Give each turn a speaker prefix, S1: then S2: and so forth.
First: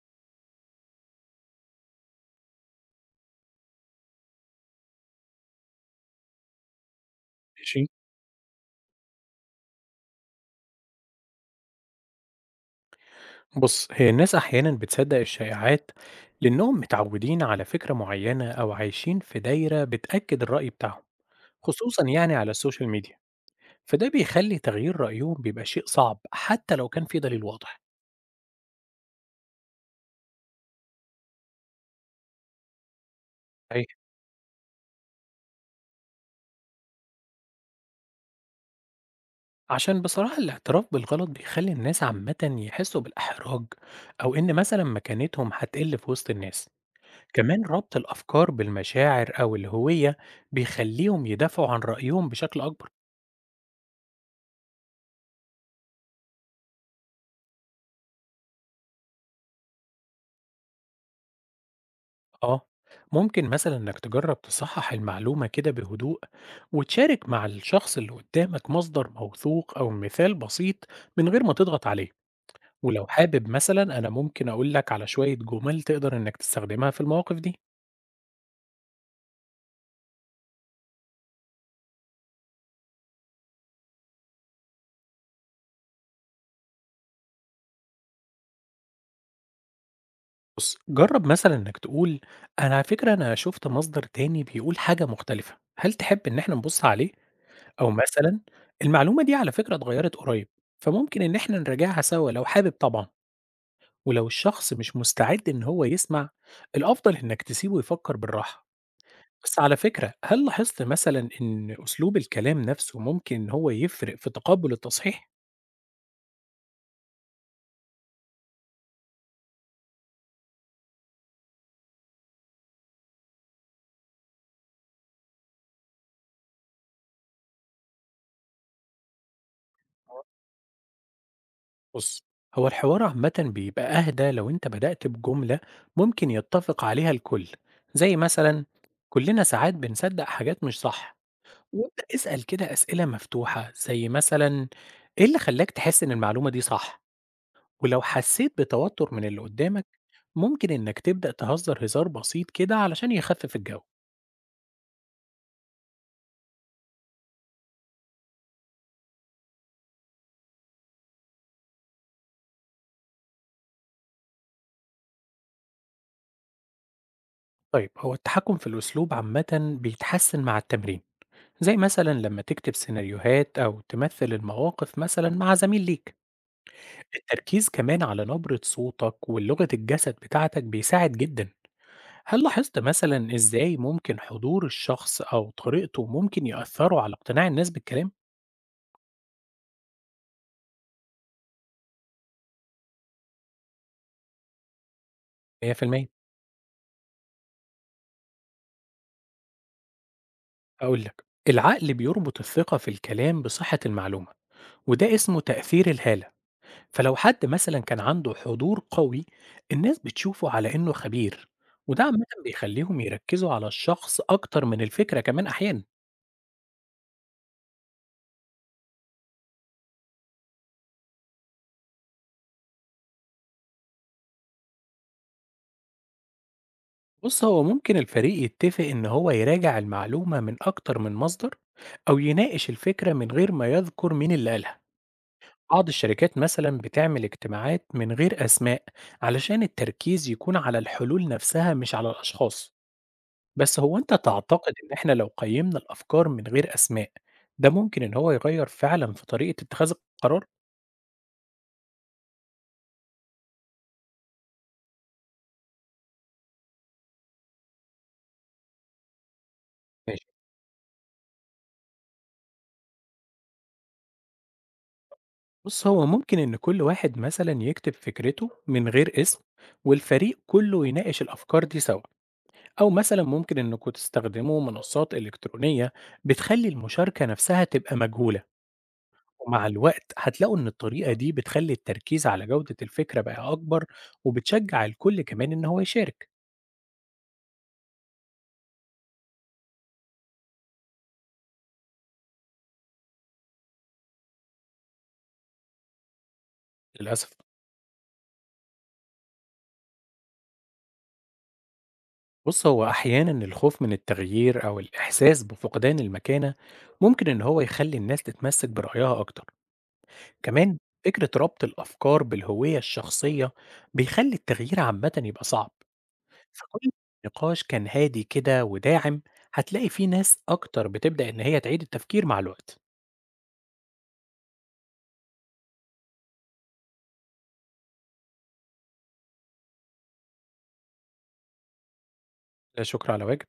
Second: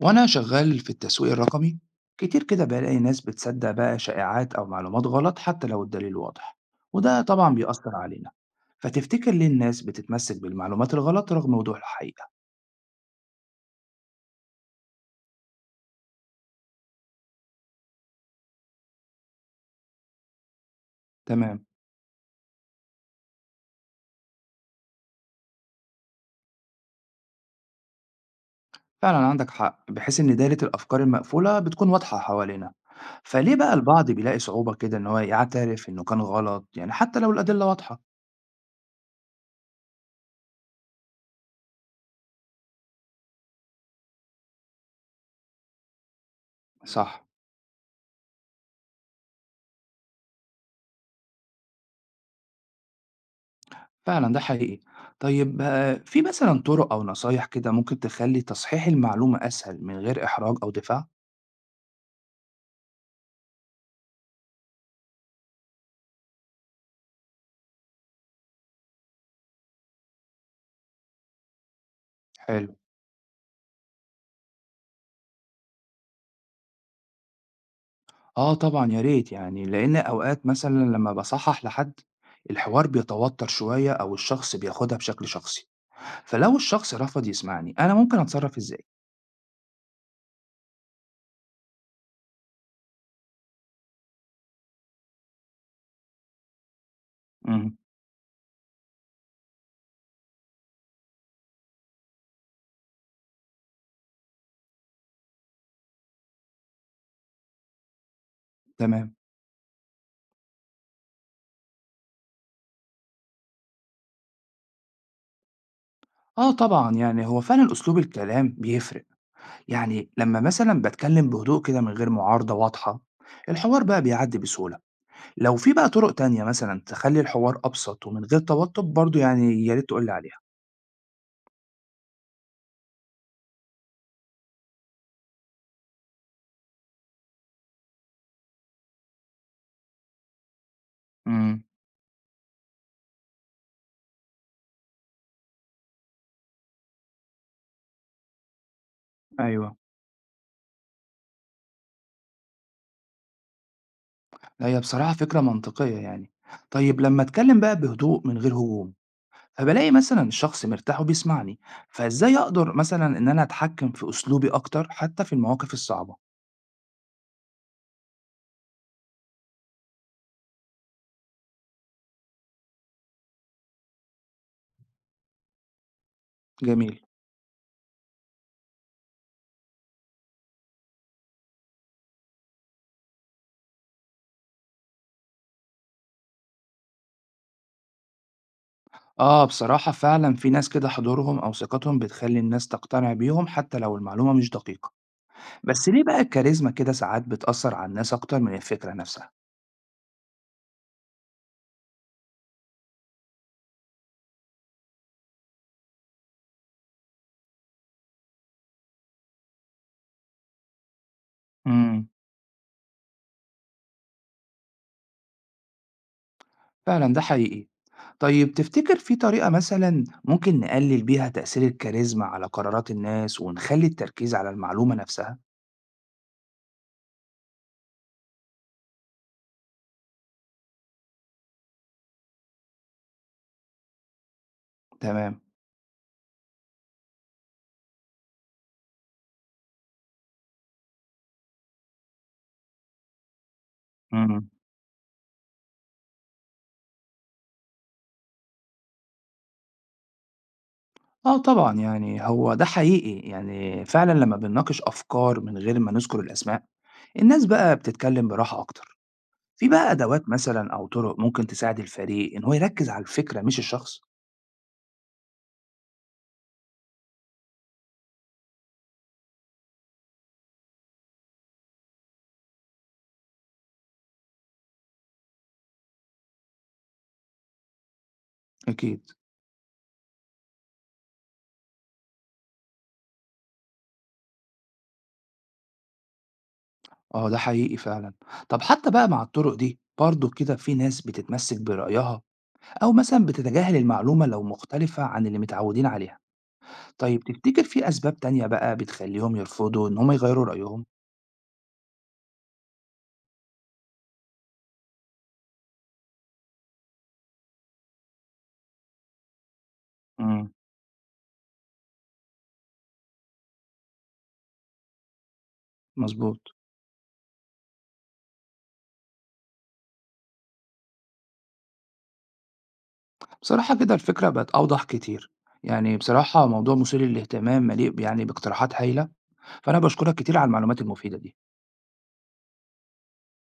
S1: وأنا شغال في التسويق الرقمي، كتير كده بلاقي ناس بتصدق بقى شائعات أو معلومات غلط حتى لو الدليل واضح. وده طبعا
S2: ماشي.
S1: بيأثر علينا. فتفتكر ليه الناس بتتمسك بالمعلومات الغلط رغم وضوح الحقيقة؟
S2: بُص، هي الناس أحيانًا بتصدّق الشائعات لإنهم متعوّدين على فكرة معيّنة أو عايشين في دايرة بتأكد الرأي بتاعهم،
S1: تمام.
S2: خصوصًا يعني على السوشيال ميديا، فده بيخلّي تغيير رأيهم بيبقى شيء صعب حتى لو كان في دليل واضح.
S1: فعلا عندك حق، بحيث إن دايرة الأفكار المقفولة بتكون واضحة حوالينا. فليه بقى
S2: صحيح.
S1: البعض بيلاقي صعوبة كده إن هو يعترف إنه كان غلط، يعني حتى لو الأدلة واضحة؟
S2: عشان بصراحة الاعتراف بالغلط بيخلّي الناس عامةً يحسّوا بالإحراج أو إن مثلًا مكانتهم هتقِل في وسط الناس.
S1: صح.
S2: كمان ربط الأفكار بالمشاعر أو الهوية بيخلّيهم يدافعوا عن رأيهم بشكل أكبر.
S1: فعلًا ده حقيقي. طيب في مثلًا طُرق أو نصايح كده ممكن تخلّي تصحيح المعلومة أسهل من غير إحراج أو دفاع؟
S2: آه، ممكن مثلا إنك تجرب تصحح المعلومة كده بهدوء، وتشارك مع الشخص اللي قدامك مصدر موثوق أو مثال بسيط من غير ما تضغط عليه.
S1: حلو.
S2: ولو حابب مثلا أنا ممكن أقول لك على شوية جمل تقدر إنك تستخدمها في المواقف دي.
S1: آه طبعًا، يا ريت يعني، لإن أوقات مثلًا لمّا باصحّح لحد، الحوار بيتوتر شوية أو الشخص بياخدها بشكل شخصي، فلو الشخص رفض يسمعني أنا ممكن أتصرّف إزاي؟
S2: بص، جرب مثلا إنك تقول: أنا على فكرة أنا شفت مصدر تاني بيقول حاجة مختلفة، هل تحب إن إحنا نبص عليه؟
S1: إمم.
S2: أو مثلا: المعلومة دي على فكرة اتغيرت قريب، فممكن إن إحنا نراجعها سوا لو حابب طبعا. ولو الشخص مش مستعد إن هو يسمع، الأفضل إنك تسيبه يفكر بالراحة.
S1: تمام.
S2: بس على فكرة، هل لاحظت مثلا إن أسلوب الكلام نفسه ممكن إن هو يفرق في تقبل التصحيح؟
S1: آه طبعًا، يعني هو فعلًا أسلوب الكلام بيفرق، يعني لمّا مثلًا باتكلم بهدوء كده من غير معارضة واضحة، الحوار بقى بيعدّي بسهولة. لو في بقى طرق تانية مثلًا تخلّي الحوار أبسط ومن غير توتر برضه، يعني يا ريت تقول لي عليها.
S2: بص، هو الحوار عامة بيبقى أهدى لو أنت بدأت بجملة ممكن يتفق عليها الكل، زي مثلا: كلنا ساعات بنصدق حاجات مش صح.
S1: إمم،
S2: وابدأ اسأل كده أسئلة مفتوحة، زي مثلا: إيه اللي خلاك تحس إن المعلومة دي صح؟ ولو حسيت بتوتر من اللي
S1: أيوه.
S2: قدامك، ممكن إنك تبدأ تهزر هزار بسيط كده علشان يخفف الجو.
S1: لا هي بصراحة فكرة منطقية يعني. طيب لمّا أتكلم بقى بهدوء من غير هجوم، فبالاقي مثلًا الشخص مرتاح وبيسمعني، فإزاي أقدر مثلًا إن أنا أتحكم في أسلوبي أكتر حتى في المواقف الصعبة؟
S2: طيب، هو التحكم في الأسلوب عامة بيتحسن مع التمرين، زي مثلا لما تكتب سيناريوهات أو تمثل المواقف مثلا مع زميل ليك.
S1: جميل.
S2: التركيز كمان على نبرة صوتك ولغة الجسد بتاعتك بيساعد جدا. هل لاحظت مثلا إزاي ممكن حضور الشخص أو طريقته ممكن يأثروا على اقتناع الناس بالكلام؟
S1: آه بصراحة فعلًا في ناس كده حضورهم أو ثقتهم بتخلّي الناس تقتنع بيهم حتى لو المعلومة مش دقيقة، بس ليه
S2: 100%.
S1: بقى الكاريزما كده ساعات بتأثر على الناس أكتر من الفكرة نفسها؟
S2: أقول لك: العقل بيربط الثقة في الكلام بصحة المعلومة، وده اسمه تأثير الهالة. فلو حد مثلا كان عنده حضور قوي، الناس بتشوفه على إنه خبير، وده
S1: إمم.
S2: عامة بيخليهم يركزوا على الشخص أكتر من الفكرة كمان أحيانا.
S1: فعلا ده حقيقي. طيب تفتكر في طريقة مثلا ممكن نقلل بيها تأثير الكاريزما على قرارات الناس ونخلي التركيز على المعلومة نفسها؟
S2: بص، هو ممكن الفريق يتفق إن هو يراجع المعلومة من أكتر من مصدر، أو يناقش الفكرة من غير ما يذكر مين اللي قالها.
S1: تمام.
S2: بعض الشركات مثلا بتعمل اجتماعات من غير أسماء، علشان التركيز يكون على الحلول نفسها مش على الأشخاص. بس هو أنت
S1: مم.
S2: تعتقد إن إحنا لو قيّمنا الأفكار من غير أسماء، ده ممكن إن هو يغيّر فعلًا في طريقة اتخاذ القرار؟
S1: اه طبعا، يعني هو ده حقيقي، يعني فعلا لما بنناقش أفكار من غير ما نذكر الأسماء، الناس بقى بتتكلم براحة أكتر. في بقى
S2: ماشي.
S1: أدوات مثلا أو طرق ممكن تساعد الفريق إن هو يركز على الفكرة مش الشخص؟
S2: بُص، هو ممكن إن كل واحد مثلًا يكتب فكرته من غير اسم، والفريق كله يناقش الأفكار دي سوا، أو مثلًا ممكن إنكم تستخدموا منصات إلكترونية بتخلّي المشاركة نفسها تبقى مجهولة،
S1: أكيد.
S2: ومع الوقت هتلاقوا إن الطريقة دي بتخلّي التركيز على جودة الفكرة بقى أكبر، وبتشجّع الكل كمان إن هو يشارك.
S1: اه ده حقيقي فعلا. طب حتى بقى مع الطرق دي برضه كده في ناس بتتمسك برأيها أو مثلا بتتجاهل المعلومة لو مختلفة عن اللي متعودين عليها. طيب
S2: للأسف.
S1: تفتكر في أسباب تانية بقى بتخليهم يرفضوا إن هم يغيروا رأيهم؟
S2: بُص، هو أحيانًا الخوف من التغيير أو الإحساس بفقدان المكانة ممكن إن هو يخلّي الناس تتمسّك برأيها أكتر،
S1: امم.
S2: كمان فكرة ربط الأفكار بالهوية الشخصية بيخلّي التغيير عامةً يبقى صعب،
S1: مظبوط.
S2: فكل نقاش كان هادي كده وداعم هتلاقي فيه ناس أكتر بتبدأ إن هي تعيد التفكير مع الوقت.
S1: بصراحة كده الفكرة بقت أوضح كتير، يعني بصراحة موضوع مثير للاهتمام، مليء يعني باقتراحات هايلة، فأنا بشكرك كتير على المعلومات المفيدة دي.
S2: لا شكر على واجب.